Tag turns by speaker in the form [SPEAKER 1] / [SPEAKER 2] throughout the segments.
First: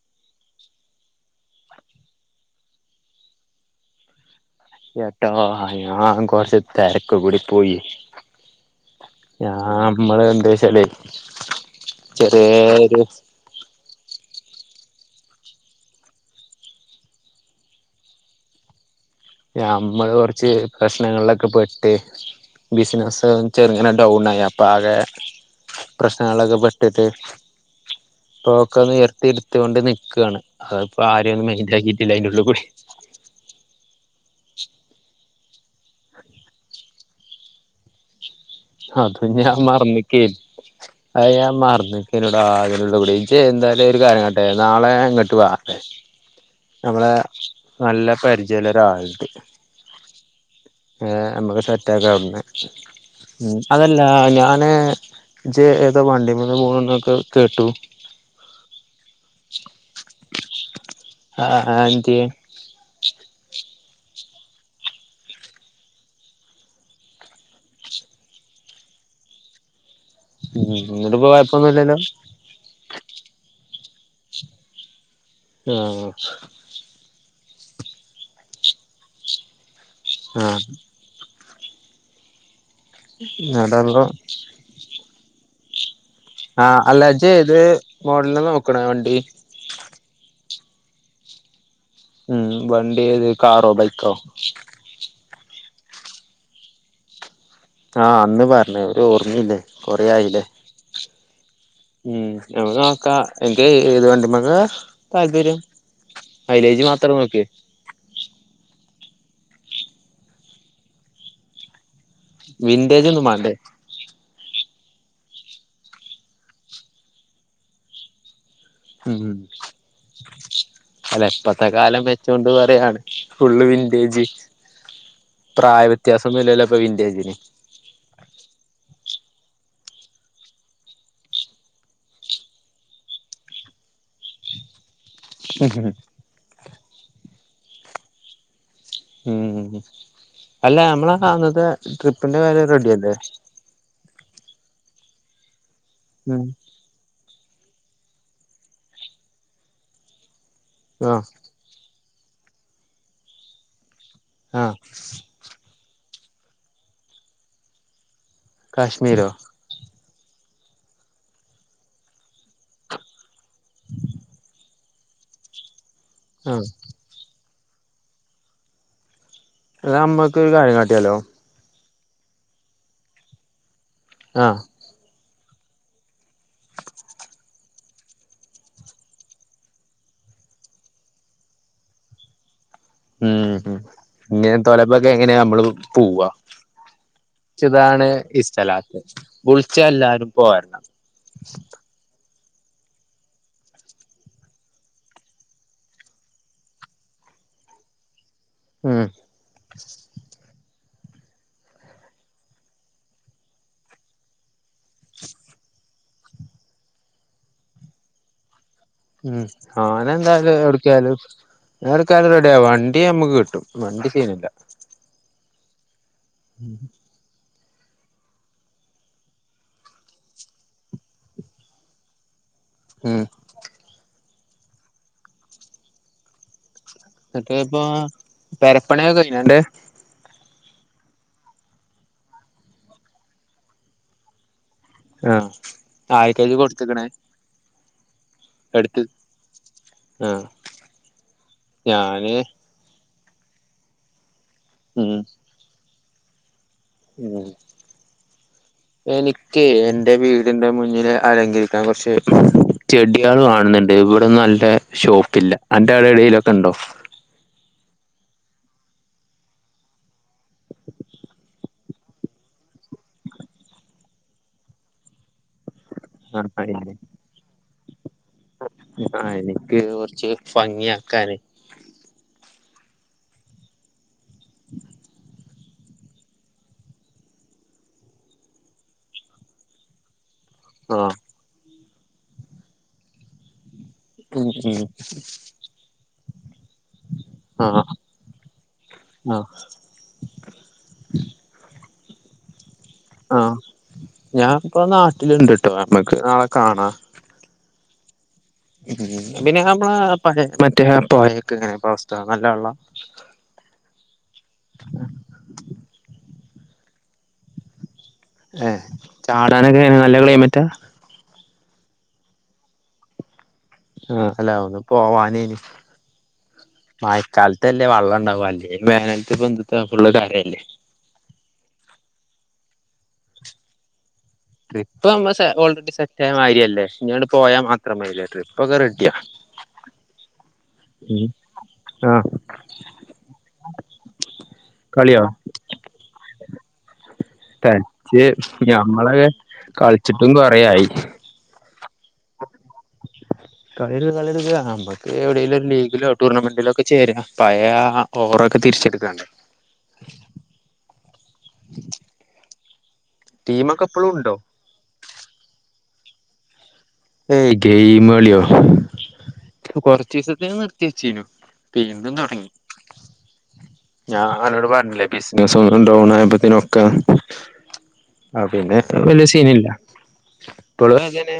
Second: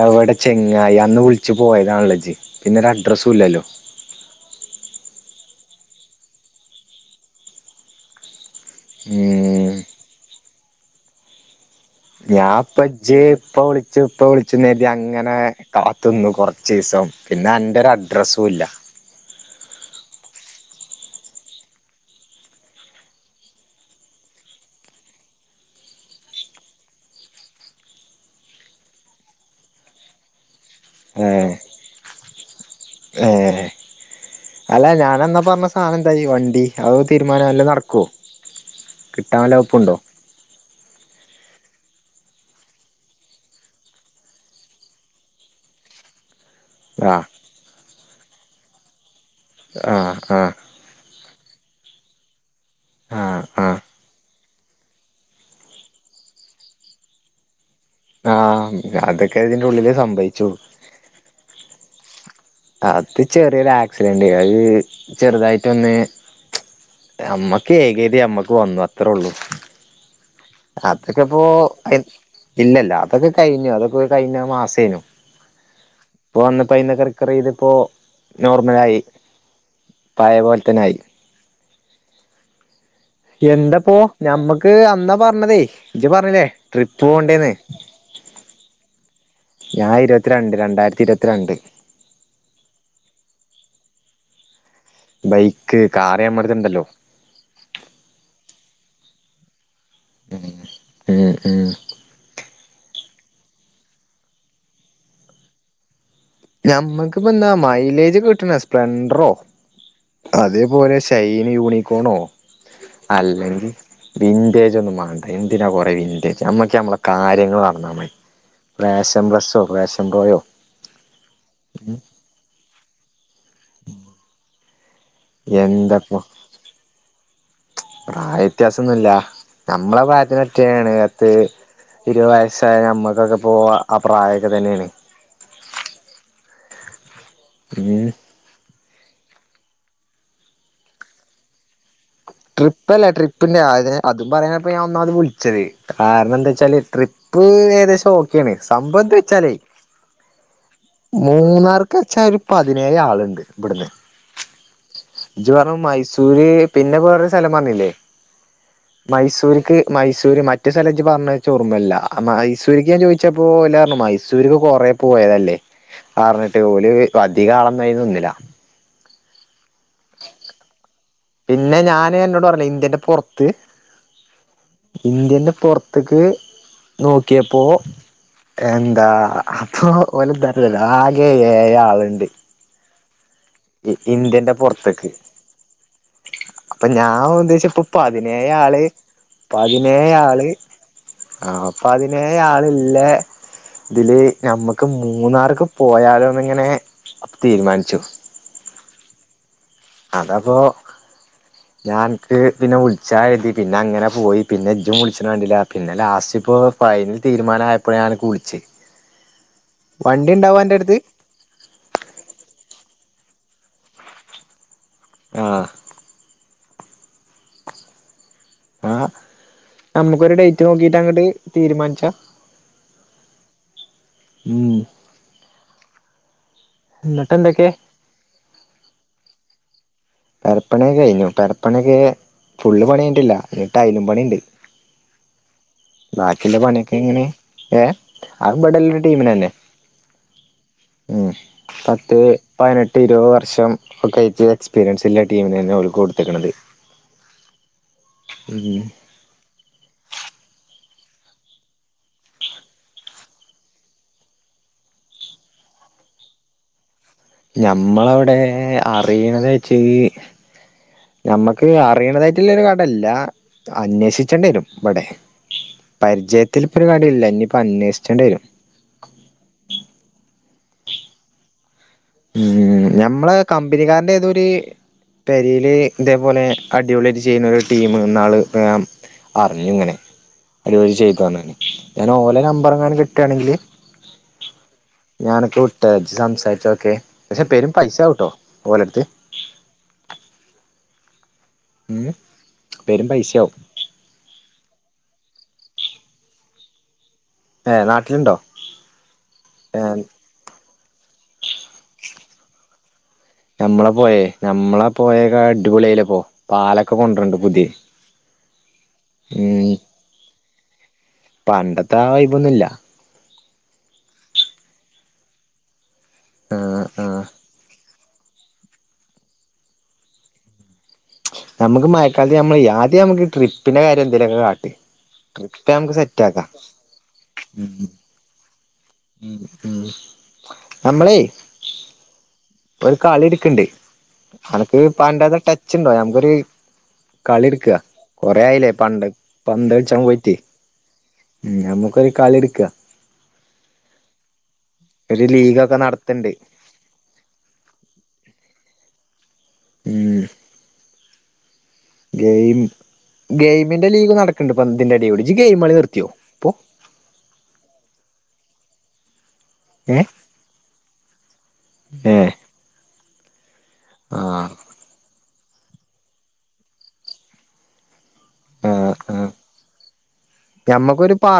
[SPEAKER 1] എവടെ ചെങ്ങായി അന്ന് വിളിച്ച് പോയതാണല്ലേജ്ജ് പിന്നെ അ ഡ്രസ്സുംല്ലാലോ?
[SPEAKER 2] ന്നട്ടോ ആ ഞാൻ കൊറച്ച് തെരക്ക് കൂടി പോയി- ഞാൻ
[SPEAKER 1] ഉം
[SPEAKER 2] അമ്മള് [unintelligible] ഇന്നലെ-
[SPEAKER 1] ഞാൻ ഇപ്പൊജ് ഇപ്പ വിളിച്ചു ഇപ്പൊ വിളി ച്ചു ന്ന് കര്തി അങ്ങനെ കാത്ത്ന്നു കുറച്ചീസം പിന്നെ അന്റെ ഒരു അഡ്രസ്സുല്ല-
[SPEAKER 2] നമ്മള് കുറച്ച് പ്രശ്നങ്ങളിലൊക്കെ പെട്ട് ബിസിനസ് ചെർങ്ങനെ ഡൗൺ ആയി അപ്പൊ ആകെ പ്രശ്നങ്ങളൊക്കെ പെട്ടിട്ട് ഇപ്പൊ ഒക്കെ നിർത്തി എടുത്തൊണ്ട് നിക്കാണ്- അത് ഇപ്പോ
[SPEAKER 1] ഏ
[SPEAKER 2] ആരെയും ഒന്നും മെന്റ് ആക്കിട്ടില്ലേന്യയെള്ളൂ- പൊടീ-
[SPEAKER 1] ഏ- അല്ല ഞനന്നാ പറഞ്ഞ സാ അതെന്തായി വണ്ടി അവ് തീരുമാനേ വല്ലോ നടക്കോ?
[SPEAKER 2] അത്
[SPEAKER 1] കിട്ടാൻ വല്ല
[SPEAKER 2] ഞാൻ
[SPEAKER 1] വകുപ്പുണ്ടോ
[SPEAKER 2] മറന്നിക്കേയ അയ്യോ മാറന്നിരിക്കുവല്ലേട എള്ളു കുടി [unintelligible] ഇജ്ജ് എന്തായാലും ഒരു കാര്യം ഉണ്ട് നാളെ ഇങ്ങട്ട് വാട്ടെ നമ്മള്
[SPEAKER 1] ആ
[SPEAKER 2] നല്ല- പരിചയമുള്ള ഒരു ആടത്
[SPEAKER 1] ആ ആ
[SPEAKER 2] ഏ നമ്മക്ക് സെറ്റാക്കാം അവിടുന്ന്
[SPEAKER 1] ആ ആ
[SPEAKER 2] അതല്ല ഞാ- പിന്നെ ഇജ് ഏതോ വണ്ടിമെന്ന് വീണുന്നൊക്കെ കേട്ടു
[SPEAKER 1] ആ അതൊക്കെ ഇതിന്റെ ഉള്ളില് സംഭവിച്ചു
[SPEAKER 2] ആ ആ എന്തിയെ
[SPEAKER 1] അത് ചെറിയൊരു ആക്സിഡന്റ് അത് ചെറുതായിട്ട് ഒന്ന് അമ്മക്ക് ഏകേതി അമ്മക്ക് വന്നു അത്രേ ഉള്ളു
[SPEAKER 2] ഉം
[SPEAKER 1] അതൊക്കെ
[SPEAKER 2] ന്നിട്ട്പ്പൊ കൊഴപ്പൊന്നുല്ലല്ലോ
[SPEAKER 1] ഇപ്പോയില്ലല്ലോ അതൊക്കെ കഴിഞ്ഞു അതൊക്കെ കഴിഞ്ഞ മാസേനു
[SPEAKER 2] ആഹ്
[SPEAKER 1] ഇപ്പൊ വന്നപ്പോ അയിന്നൊക്കെ റിക്കവറയ്ത് ഇപ്പൊ നോർമലായി പയേ
[SPEAKER 2] ആഹ്
[SPEAKER 1] പോലത്തന്നായി എന്താപ്പോ
[SPEAKER 2] ന്നട്ടപ്പൊ
[SPEAKER 1] ഞമ്മക്ക് അന്ന് പറ- ഞ്ഞതെയ് [unintelligible]
[SPEAKER 2] ആഹ് അല്ല ഇജ്ജ് ഇത് മോഡല് നോക്കണോ വണ്ടി
[SPEAKER 1] ആയിരത്തി ഇരുപത്തി രണ്ട്
[SPEAKER 2] ഉംമ് വണ്ടി ഏത് കാറോ ബൈക്കോ
[SPEAKER 1] ബൈക്ക് കാറ് ഞമ്മടടുത്ത് ഇണ്ടല്ലോ
[SPEAKER 2] ല്ലേ ഒര് ഓർമീല്ലേ കൊറേആയിലെ
[SPEAKER 1] ഇങ് ഇങ്
[SPEAKER 2] മ് ഞമ്മക്ക് നോക്ക അനക്ക് ഏത് വണ്ടിമക്കാ താല്പര്യം മൈലേജ് മാത്രം നോക്കിയേ
[SPEAKER 1] ഞമ്മക്ക്പ്പെന്താ എന്താ മൈലേജ് കിട്ടണ സ്പ്ലെൻണ്ടറോ അതേപോലെ ഷൈൻ യൂണിക്കോണോ
[SPEAKER 2] വിൻറേജ് ഒന്നും വാണ്ടേ
[SPEAKER 1] വിന്റേജ ഒന്നും വാണ്ട എന്തിനാ കൊറേ വിന്റേജ് നമ്മക്ക് നമ്മളെ കാര്യങ്ങള് നടന്നാ മതി. റേഷം
[SPEAKER 2] ഉം
[SPEAKER 1] ബസോ റേഷം റോയോ
[SPEAKER 2] ഇ കാലം വെച്ചോണ്ട് അ വരയാണ് ഫുള് വിൻഡേജി
[SPEAKER 1] എന്താപ്പോ
[SPEAKER 2] പ്രായവ്യത്യാസം ഒന്നൂല്ലല്ലോ ഇപ്പൊ വിന്റെജ്
[SPEAKER 1] പ്രായ വ്യത്യാസൊന്നുല്ല നമ്മളെ പ്രായത്തിന് പറ്റ്യേതന്നേണ് പത്ത് ഇരുപത് വയസായ നമ്മക്കൊക്കെ ആ പ്രായൊക്കെ തന്നെണ്
[SPEAKER 2] ഹു ഹും
[SPEAKER 1] മ്
[SPEAKER 2] മ് അല്ല നമ്മളെ അന്നത്തെ ട്രിപ്പിന്റെ കാര്യം
[SPEAKER 1] ട്രിപ്പ്ല്ല
[SPEAKER 2] റെഡിയല്ലേ
[SPEAKER 1] ട്രിപ്പിന്റെ അ അതും പറയാനപ്പോ ഞാനോന്നാമത് വിൾ ച്ചത്
[SPEAKER 2] ഉം
[SPEAKER 1] കാരണന്തേച്ചാല് ട്രി പ്പ് ഏകദേശം ഓക്കേണ് സംഭവം എന്ത്ച്ചാലേ
[SPEAKER 2] ആഹ്
[SPEAKER 1] മൂന്നാർ ച്ചാ ഒരു പതിനേഴ് ആളുണ്ട് ബ്ട്ന്ന്
[SPEAKER 2] ആഹ്
[SPEAKER 1] സൂര്യേ പിന്നെ വേറ ഒരു സ്ഥലം പറഞ്ഞിലെ
[SPEAKER 2] കാശ്മീരോ
[SPEAKER 1] മൈസൂര്ക്ക് മൈസൂര് മറ്റു സ്ഥല ജ്ജ് പറഞ്ഞത്ച്ച് ഓർമ്മല്ല മൈസൂര്ക്ക് ഞാൻ ചോയ് ച്ചപ്പോ ഓലറഞ്ഞു മൈസൂര് കൊറേ പോയതല്ലേ. ആ ർഞ്ഞിട്ട്
[SPEAKER 2] ആഹ്
[SPEAKER 1] ഓല് അ ധികാളൊന്നഴ്നിന്നില.
[SPEAKER 2] അതമ്മക്ക് ഒരു കാര്യം കാട്ടിയാലോ.
[SPEAKER 1] പിന്നെ ഞാന് അന്നോട് പറഞ്ഞിലെ ഇന്ത്യന്റെ പൊർത്ത്
[SPEAKER 2] ആഹ്
[SPEAKER 1] ഇന്ത്യന്റെ പൊർത്ത്ക്ക് നോക്കിയപ്പോ എന്താ അപ്പൊ ഓലെന്താട്ടു അറിയൊ ആകെ ഏഴാള്ണ്ട്.
[SPEAKER 2] ഉം ഉം
[SPEAKER 1] ഇന്ത്യന്റെ
[SPEAKER 2] ഇങ്ങനെ തൊലപ്പൊക്കെ
[SPEAKER 1] പൊർത്ത്ക്ക്.
[SPEAKER 2] എങ്ങനെയാ നമ്മള് പോവാ
[SPEAKER 1] അപ്പൊ ഞാൻ ഉദ്ദേശിച്ചത് പ്പൊ
[SPEAKER 2] ഇതാണ്
[SPEAKER 1] പതിനേഴാള്
[SPEAKER 2] ഇഷ്ടല്ലാത്തെ വിളിച്ചാ എല്ലാരും
[SPEAKER 1] പതിനേഴാള്
[SPEAKER 2] പോരണം
[SPEAKER 1] ആഹ് പതിനേ ഴാളില്ല തില് ഞമ്മക്ക് മൂന്നാർക്ക് പോയാലോന്ന് ഇങ്ങനെ തീരുമാനിച്ചു.
[SPEAKER 2] ഉം
[SPEAKER 1] അതപ്പോ ഞാ അൻക്ക് പിന്നെ വുൾച്ചാ കര്തി പിന്നെ അങ്ങനെ പോയി. പിന്നെ ഇജ്ജും വിൾച്ചിണത് കണ്ടില പിന്നെ ലാസ് റ്റിപ്പോ ഫൈനൽ തീരുമാനയപ്പഴാ ഞാൻ അൻക്ക് വുളിച്ചത്.
[SPEAKER 2] ഉം ഹോനെന്തായാലും ഒട്ക്കായാലും ഞാ ഒട്ക്കായാലും റെഡിയാ. വൺ ണ്ടി ഞമക്ക് കിട്ടും. വണ്ടി സീനില്ല.
[SPEAKER 1] ആഹ്
[SPEAKER 2] ഉം
[SPEAKER 1] ആഹ് നമ്മുക്കൊരു ഡേറ്റ് നോക്കീട്ട് അങ്ങട്ട് തീരുമാന്ച്ചാ
[SPEAKER 2] ഉം
[SPEAKER 1] മ്
[SPEAKER 2] എന്നിട്ട് ഇപ്പൊ പെരപ്പണി ഒക്കെ കയ്ഞ്ഞോ അന്റെ
[SPEAKER 1] പരപ്പണി ഒക്കെകഴിഞ്ഞു പെരപ്പണ്യക്കെ ഫുള്ള്പണിയയ്ഞ്ഞിട്ടില്ല നി ടൈലും പണിണ്ട്
[SPEAKER 2] ആഹ്
[SPEAKER 1] ബാക്കില്ല
[SPEAKER 2] ആയിക്കഴിഞ്ഞ്
[SPEAKER 1] പണിയൊക്കെ
[SPEAKER 2] കൊടുത്തക്കണേ
[SPEAKER 1] എങ്ങനെ ഏഹ് ആഹ് ബഡല്ലെ
[SPEAKER 2] എടുത്ത്
[SPEAKER 1] ടീമിനന്നെ
[SPEAKER 2] ആഹ്
[SPEAKER 1] ഉം പത്ത്
[SPEAKER 2] ഞാന്
[SPEAKER 1] പയ്നെട്ട് ഇരുവ വർഷം ഒക്കെ എയ്ച് പീരൻസ്
[SPEAKER 2] ഉം
[SPEAKER 1] ല്ലെ ടീമിനന്നെ ഓൽക്കൊട്- ത്ത്ക്കണത്
[SPEAKER 2] ഉം ഏനി ക്കെ എൻറെ വീടിന്റെ മുന്നില് അലങ്കരിക്കാൻ കൊറ്ച്ച് ചെടികൾ വാണംന്ന്ണ്ട് ഇവിടന്നും നല്ല ഷോപ്പില്ല അന്റെ ആടെ എടേലൊക്കെ ഉണ്ടോ
[SPEAKER 1] നമ്മളവടെ അറീണതേച്ച് ഞമ്മക്ക് അറിയണതായിട്ട്ല്ല ഒരു കടല്ല അന്വേഷിച്ചണ്ട്യരും ഇവടെ പരിചയത്തിൽ
[SPEAKER 2] ആഹ്
[SPEAKER 1] ഇപ്പൊ ഒരു കട ഇല്ല ഇനിയിപ്പൊ അന്വേഷ്-
[SPEAKER 2] ആഹ് എനിക്ക് കൊറ്ച്ച് ഭംഗിയാക്കാന്
[SPEAKER 1] ഉം ഞമ്മള കമ്പനിക്കാരന്റെതൊര് പെരീല് ഇതേപോലെ അടിപൊളായിട്ട് ചെയ്യുന്ന ഒരു ടീമ് ന്നാള് അറിഞ്ഞുഇങ്ങനെ അത്പോലെ
[SPEAKER 2] ആഹ്
[SPEAKER 1] ചെയ്തന്ന്ണ് ഞാൻ ഓലെ നമ്പർ എങ്ങാനും കിട്ടുകയാണെങ്കില്
[SPEAKER 2] ഉം ഉം
[SPEAKER 1] സംസാരിച്ചോക്കെ പക്ഷെ പെരും
[SPEAKER 2] ആഹ്
[SPEAKER 1] പൈസക്കുട്ടോ ഓലട്ത്ത്
[SPEAKER 2] ആഹ്
[SPEAKER 1] ഏ
[SPEAKER 2] ആഹ് ഞാൻ ഇപ്പെ നാട്ടി ട്ടില് ഇൻണ്ട്ട്ടോ ഞമ്മക്ക് നാളെ കാണാ
[SPEAKER 1] ഏ നാട്ടിലുണ്ടോ
[SPEAKER 2] ഉം പിന്നെ
[SPEAKER 1] ഏ
[SPEAKER 2] നമ്മള പയേ മറ്റേ പെയേയോക്കെങ്ങനെ അവസ്ഥ ആഹ് നല്ല വെള്ളാ
[SPEAKER 1] ഞമ്മളെ പോയെ നമ്മളെ പോയേകെ അടിപൊളിയല്ലപ്പോ പാലൊക്കെ കൊണ്ടാർന്ന് പുതിയ
[SPEAKER 2] ഏ
[SPEAKER 1] ഉം
[SPEAKER 2] ചാടാനൊക്കെെ നല്ല ക്ലൈമറ്റ് റ്റ
[SPEAKER 1] പണ്ടത്തെ ആ വൈബൊന്നുല്ല
[SPEAKER 2] ആ അല്ല ഒന്നു പോവാന്
[SPEAKER 1] ആ ആ
[SPEAKER 2] മയക്കാലത്തല്ലേ വെള്ള ണ്ടാവാൺച്ചാ മേലേത്തത്ത് എന്ത്ത്താ ഫുള്ള് കാരല്ലേ
[SPEAKER 1] നമുക്ക് മയക്കാലത്ത് നമ്മള് ആദ്യം നമുക്ക് ട്രിപ്പിന്റെ കാര്യ
[SPEAKER 2] ട്രിപ്പ് നമ്മ ൾ ഓൾറെഡി സെറ്റ
[SPEAKER 1] സെറ്റ്
[SPEAKER 2] ആയ
[SPEAKER 1] ആക്കാം
[SPEAKER 2] മാര്യല്ലേ ഇഞങ്ങോട് പോയാ മാത്രമേല്ല ട്രിപ്പ്
[SPEAKER 1] ഉ ഉം നമ്മളെയ്
[SPEAKER 2] ഉം ആഹ്
[SPEAKER 1] കളി എടുക്കണ്ട് അനക്ക് പണ്ടത്തെ ടച്ച് ഉണ്ടോ ഞമക്കൊരു
[SPEAKER 2] ടച്ച്
[SPEAKER 1] പണ്ട്
[SPEAKER 2] ഞമ്മളെക്കെ
[SPEAKER 1] പന്ത് കളിച്ചാൻ
[SPEAKER 2] കളിച്ചിട്ടും കൊറേ യായി
[SPEAKER 1] ക്കെ കളിട്ക്ക
[SPEAKER 2] കലിഡിത് കളി ഡ് ത്ത് കാണ മുക്ക് എവിടേലും ഒരു
[SPEAKER 1] ലീഗൊക്കെ
[SPEAKER 2] ലീഗിലോ
[SPEAKER 1] നടത്തണ്ട്
[SPEAKER 2] ടൂർണമെന്റലോ ഒക്കെ ചേരാ ഒക്കെ തിരിച്ച്ട് ക്കാ ണ്ട്
[SPEAKER 1] ഉം ഗയിം
[SPEAKER 2] ടീമൊക്കെ
[SPEAKER 1] ഗെയിമിന്റെ
[SPEAKER 2] ഇപ്പളും
[SPEAKER 1] ലീഗ്
[SPEAKER 2] ഉണ്ടോ
[SPEAKER 1] നടക്ക്‌ ണ്ട് പന്തിന്റെ അടിയോടടി ഇജ് ഗെയിമ് കളിനി ത്യോ പോ
[SPEAKER 2] ഏയ് ഗയ്മളിയോ
[SPEAKER 1] ഏ
[SPEAKER 2] കൊറച്ചിസത്തിന് നിർത്തിവച്ചീന്നു വീണ്ടും
[SPEAKER 1] ഏ
[SPEAKER 2] തൊടങ്ങി ആഹ് അന്നൊടുപറഞ്ഞില്ലേ ബിസി [unintelligible] നൊ ഡൗൺ ആയപ്പത്തെനൊക്കെ ആ പിന്നെ
[SPEAKER 1] ആഹ്
[SPEAKER 2] പ്പോവല്യ
[SPEAKER 1] ആഹ്
[SPEAKER 2] സീനില്ല ഇപ്പോള്ങ്ങനെ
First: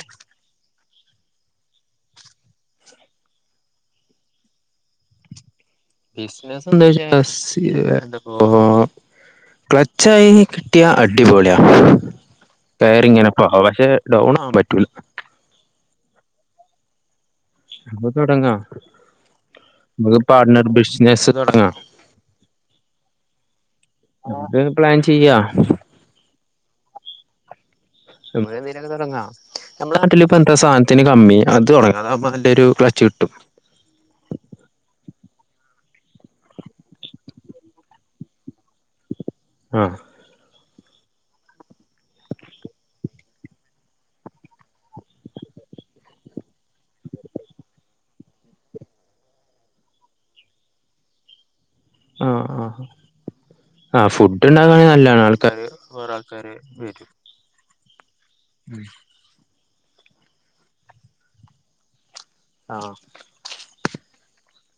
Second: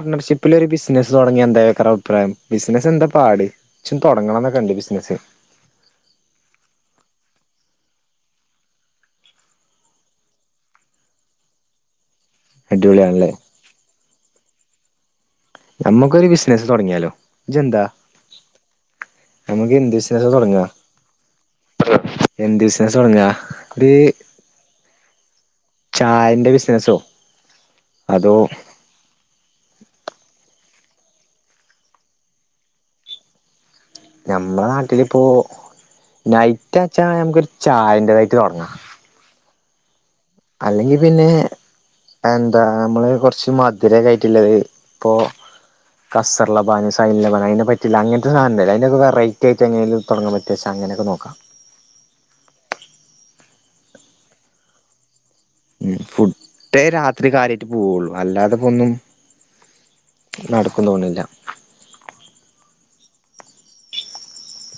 [SPEAKER 1] നസ്സ് തൊടങ്ങിയ എന്താ ക്കറെഅപ്രായം ബിസിനസ്സ് എന്താ പാട് ഇച്ചും തുടങ്ങണംന്നൊക്ക ണ്ട് ബിസിനസ്സ്
[SPEAKER 2] ബിസിന സ് [unintelligible] ക്ലച്ചായി കിട്ടിയ അടിപൊളിയാ
[SPEAKER 1] അടിപൊളിയാണല്ലേ
[SPEAKER 2] കയറിങ്ങനെപ്പോ പക്ഷെ ഡൗണ് ആവാൻ പത് [unintelligible]
[SPEAKER 1] ഞമ്മക്കൊരു ബിസ് നസ്സ് തൊടങ്ങിയാലോ. ഇജന്താ
[SPEAKER 2] നമുക്ക് തുടങ്ങാം
[SPEAKER 1] നമക്ക് എന്ത്
[SPEAKER 2] നമുക്ക്
[SPEAKER 1] ബിസ്നസാ തൊടങ്ങാ
[SPEAKER 2] പാർട്ണർ ബിസിനസ് തുടങ്ങാം
[SPEAKER 1] എന്ത് ബിസ്നസ തൊടങ്ങാ ഒരു
[SPEAKER 2] നമുക്ക് പ്ലാൻ ചെയ്യാ
[SPEAKER 1] ചായന്റെ ബിസ്നസോ.
[SPEAKER 2] മ്മക്ക് ന്തെലേക്കെ തൊടങ്ങാം നമ്മടെ നാട്ടിലും. ഇപ്പ എന്താ സാധനത്തിന് കമ്മി. അത് തുടങ്ങാ അ നല്ലൊരു ക്ലച്ച് കിട്ടും..
[SPEAKER 1] നമ്മടെ നാട്ടിലിപ്പോൾ നൈറ്റാച്ചാ നമക്കൊരു ചായെന്റതാട്ട് തൊടങ്ങാം.
[SPEAKER 2] ആ.
[SPEAKER 1] അല്ലെങ്കി പിന്നെ എന്താ മ്മള് കുറച്ച് മധുരൊക്കെ ആയിട്ടുള്ളത്. ഇപ്പോ കസർലബാൻ സൈൻ ലബാൻ അതിനെ പറ്റിയില്ല അങ്ങനത്തെ സാധനല്ലെ അയിന്റെക്കെ വെറൈറ്റി ആയിട്ട് എങ്ങനെലും തൊടങ്ങാൻ പറ്റുച്ചാ, അങ്ങനൊക്കെ നോക്കാം.
[SPEAKER 2] ആ ആ ആ ഫുഡ് ഉണ്ടാക്കാണെ നല്ലാണ്.
[SPEAKER 1] ഉം ഫുഡേ രാത്രി കാര്യായ് ട്ട് പൂവൊള്ളൂ അല്ലാതെ പ്പൊന്നും. നടക്കുന്ന് തോന്നണില്ല.
[SPEAKER 2] ആ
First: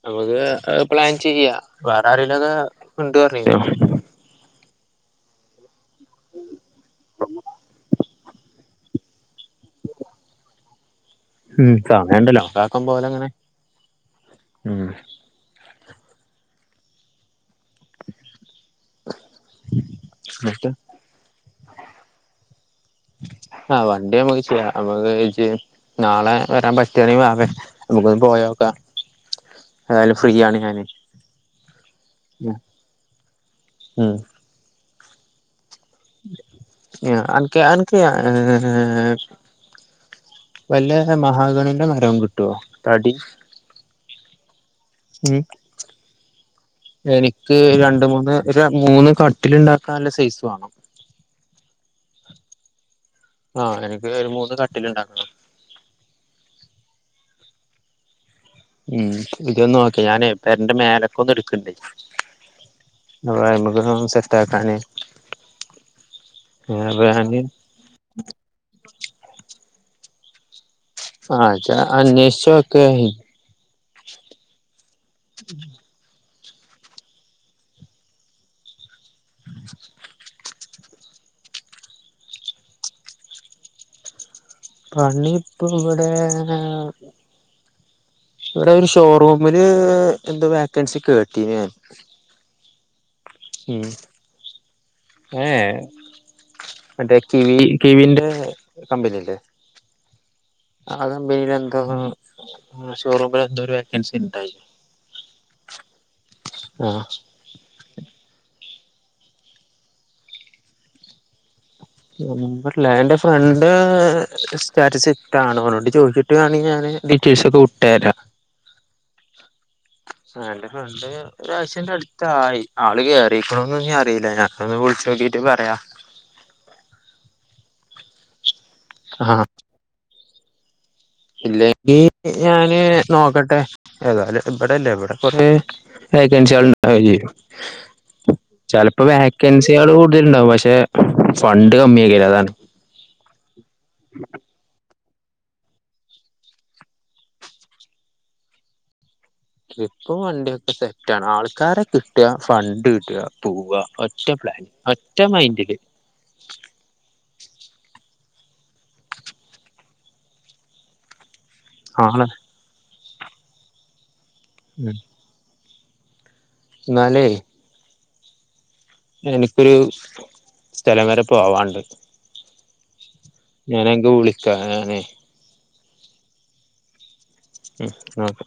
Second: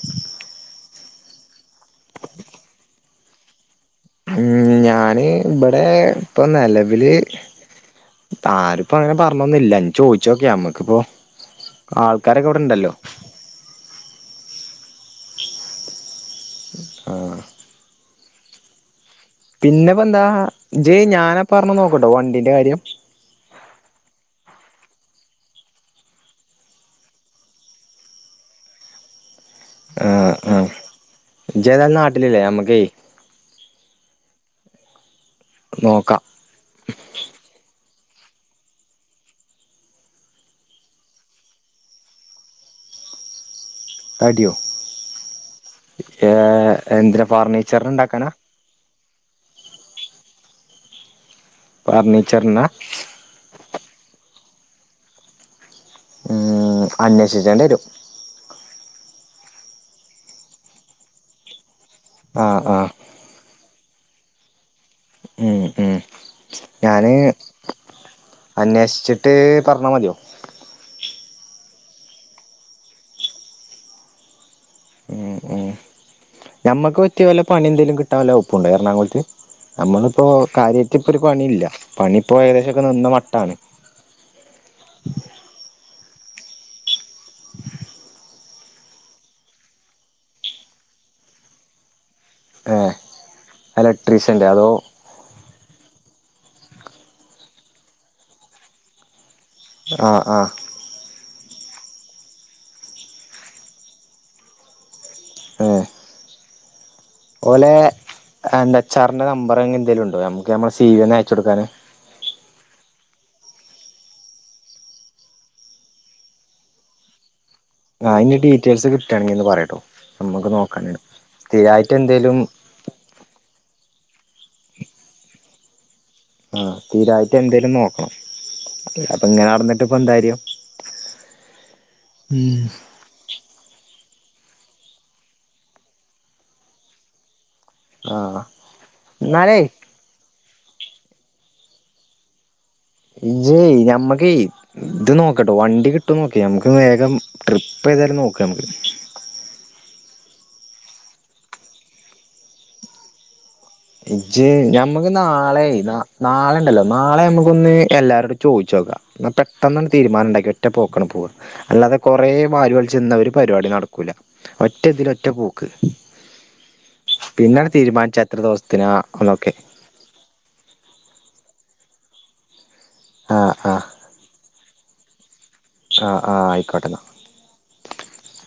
[SPEAKER 2] ഞമ്മക്ക് അയ് പ്ലാൻ ചെയ്യാ വേറെ ആരെങ്കിലൊക്കെ ഉണ്ട് പറഞ്ഞിനു
[SPEAKER 1] ഞാനി ഇബ് ഏ ഇപ്പം നെലവില് ആര്പ്പാെ അങ്ങനെ പർഞ്ഞൊന്ന്ല്ല ഞ്ഞ് ചോയ്ച്ചോക്ക് ഞമ്മക്ക്പ്പോ
[SPEAKER 2] ഉം സമയണ്ടല്ലോ
[SPEAKER 1] ആൾക്കാരൊക്കെ
[SPEAKER 2] കാക്കം
[SPEAKER 1] വ്ടെണ്ടല്ലോ
[SPEAKER 2] പോലെ അങ്ങനെ ഉം
[SPEAKER 1] ആഹ് പിന്നെപ്പെന്താ
[SPEAKER 2] എന്നിട്ട്
[SPEAKER 1] ജ് ഞാന പർഞ്ഞെ നോക്ക്ട്ടോ വണ്ടീന്റെ കാര്യം
[SPEAKER 2] ആഹ് വണ്ടി ഞമ്മക്ക് ചെയ്യാ ഞമ്മക്ക് ജ് നാളെ വരാം പറ്റാണെങ്കി വാവേ നമുക്കാെന്ന് പോയാേക്കാ
[SPEAKER 1] ആഹ് ആഹ് ഇജേതായാലും നാട്ട്ല് ല്ലേ ഞമ്മക്കേ
[SPEAKER 2] ഏ അൻക്ക് അൻ ക്ക് ഏ വല്ല മഹാഗണിന്റെ മരോം കിട്ടോ തടി
[SPEAKER 1] തട്യോ
[SPEAKER 2] ഉം
[SPEAKER 1] ഏ എന്തിനാ
[SPEAKER 2] എനിക്ക്
[SPEAKER 1] ഫർണിച്ചറിന്
[SPEAKER 2] രണ്ട്
[SPEAKER 1] ഉണ്ടാക്കാനാ
[SPEAKER 2] മൂന്ന് ഒര് മൂന്ന് കട്ടില് ണ്ടാക്കാൻല്ല സൈസ് വാണം
[SPEAKER 1] ഫർണീച്ചർനാ
[SPEAKER 2] കട്ടില്ണ്ടാക്കണം
[SPEAKER 1] ഉം അന്വേഷിക്കേണ്ട്യെരും
[SPEAKER 2] ഉം ഇജൊന്ന് നോക്ക് ഞാനെ പെര്ന്റെ മേലെക്കാെന്ന്ട്ക്ക്ണ്ടേ
[SPEAKER 1] ആഹ് ആഹ്
[SPEAKER 2] ഇതൊന്ന് സെറ്റാക്കാനെ
[SPEAKER 1] ഉം ഉം ഞാന് അന്വേഷിച്ചിട്ട്. പർഞ്ഞ മത്യോ.
[SPEAKER 2] ആഹ് ജ്ജ അന്വേഷ്ചോക്
[SPEAKER 1] ഉം ഉം ഞമ്മക്ക് പറ്റ്യയ വല്ല പണിയെന്തേലും കിട്ടാ വല്ല വകുപ്പുണ്ടൊ എർണാകുള നമ്മള്പ്പോ കാര്യ ഇപ്പൊരു പണില്ല. പണിപ്പോ ഏകദേശൊക്കെ നിന്ന മട്ടാണ്
[SPEAKER 2] പണി ഇപ്പം വടേ ഇവിടെരു ഷോറൂമില് എന്തോ വേക്കൻസി കേട്ടിനി ഞാന്
[SPEAKER 1] ഏഹ് എലക്ട്രീഷ്യൻ്റെ അതോ
[SPEAKER 2] ഏ മറ്റേ കിവി കിവിന്റെ കമ്പനില്ലേ
[SPEAKER 1] ആഹ് ആഹ്
[SPEAKER 2] ആഹ് കമ്പനിലെന്തോ ആഹ് ഷോറൂമിലെന്തോരു വേക്കൻസിണ്ടായിനി
[SPEAKER 1] ഏഹ്
[SPEAKER 2] ആഹ്
[SPEAKER 1] ഓലെ എന്റെ എച്ച് ആറിന്റെ നമ്പർ അങ്ങനെ എന്തേലും ഉണ്ടോ നമ്മുക്ക് നമ്മളെ സീ യു ന് അയച്ച കൊടുക്കാന്
[SPEAKER 2] നമ്പല്ല എന്റെ ഫ്രണ്ട് സ്റ്റാറ്റസ് ഇട്ടാണോ ഓനോട്‌ ചോയ്ച്ചിട്ടാണെങ്കിൽ ഞാന് ഡീറ്റെയൽസ് ഒക്കെ വി
[SPEAKER 1] ആ
[SPEAKER 2] ഇട്ടര
[SPEAKER 1] അതിന്റെ ഡീറ്റെയിൽസ് കിട്ടുകയാണെങ്കിൽ ഒന്ന് പറയട്ടോ
[SPEAKER 2] ആ
[SPEAKER 1] നമ്മുക്ക്
[SPEAKER 2] എന്റെ
[SPEAKER 1] നോക്കാനാണ്
[SPEAKER 2] ഫ്രണ്ട്
[SPEAKER 1] സ്ഥിരായിട്ട്
[SPEAKER 2] ഒരാവിശ്യന്റെ
[SPEAKER 1] എന്തേലും
[SPEAKER 2] അടുത്തായി ആള് കേറിക്ക്‌ണോന്ന് ഇഞ്ഞി അറിയൂല ഞാൻ ഒന്ന് വിളിച്ച് നോക്കിട്ട് പറയാ
[SPEAKER 1] ആ തിരായിട്ട് എന്തേലും നോക്കണം അപ്പൊ ഇങ്ങനെ നടന്നിട്ട് ഇപ്പം എന്താ കാര്യം
[SPEAKER 2] ഇല്ലെങ്കിൽ ഞാന് നോക്കട്ടെ ഏതാലും ഇവിടെല്ലേ ഇവിടെ കൊറേ വെക്കൻസികൾ ഇണ്ടായി
[SPEAKER 1] ആ
[SPEAKER 2] ചെലപ്പോ
[SPEAKER 1] എന്നാലേ
[SPEAKER 2] വോക്കൻസികള് കൂടുതൽ ഉണ്ടാവും പക്ഷേ റ്റേ ഫണ്ട് കമ്മിയ്കാരം അതാണ്
[SPEAKER 1] ഇജ്ജ് ഞമ്മക്ക് ഇത് നോക്കട്ടോ വണ്ടി കിട്ടോ നോക്കി നമുക്ക് വേഗം ട്രിപ്പ് ഏതാലും നോക്ക നമ്മക്ക്
[SPEAKER 2] ഇപ്പം വണ്ടിയൊക്ക സെറ്റാണ് ആണ് ആൾക്കാരെ കിട്ട ഫണ്ട് കിട്ട
[SPEAKER 1] ഇജ്ജ് ഞമ്മക്ക് നാളെ
[SPEAKER 2] മൈൻഡില്
[SPEAKER 1] ന നാളെണ്ടല്ലോ നാളെ നമുക്കൊന്ന് എല്ലാരൊടും ചോയ്ച്ചോക്കാം ന്നാ പെട്ടന്നണ്ട് തീരുമാനം ഉണ്ടാക്കി ഒറ്റ പോക്കണ്ട് പോവ അല്ലാതെ
[SPEAKER 2] ആണ്
[SPEAKER 1] കുറേ വാരി വലിച്ചിന്ന ഒരു പരിപാടി നട കുല
[SPEAKER 2] ഉം
[SPEAKER 1] ഒറ്റതില് ഒറ്റ പൂ ക്ക്
[SPEAKER 2] എന്നാലേ
[SPEAKER 1] പിന്നണ്ട് തീരുമാനിച്ച ഇത്ര ദിവ
[SPEAKER 2] എനിക്കൊരു സ്ഥലം വരെ പോവാണ്ട്
[SPEAKER 1] ആഹ്
[SPEAKER 2] ഞാനങ്ക വിളിക്ക ഞാനേ
[SPEAKER 1] അ അ ആയിക്കോട്ടന്ന
[SPEAKER 2] ഉ നക്കെ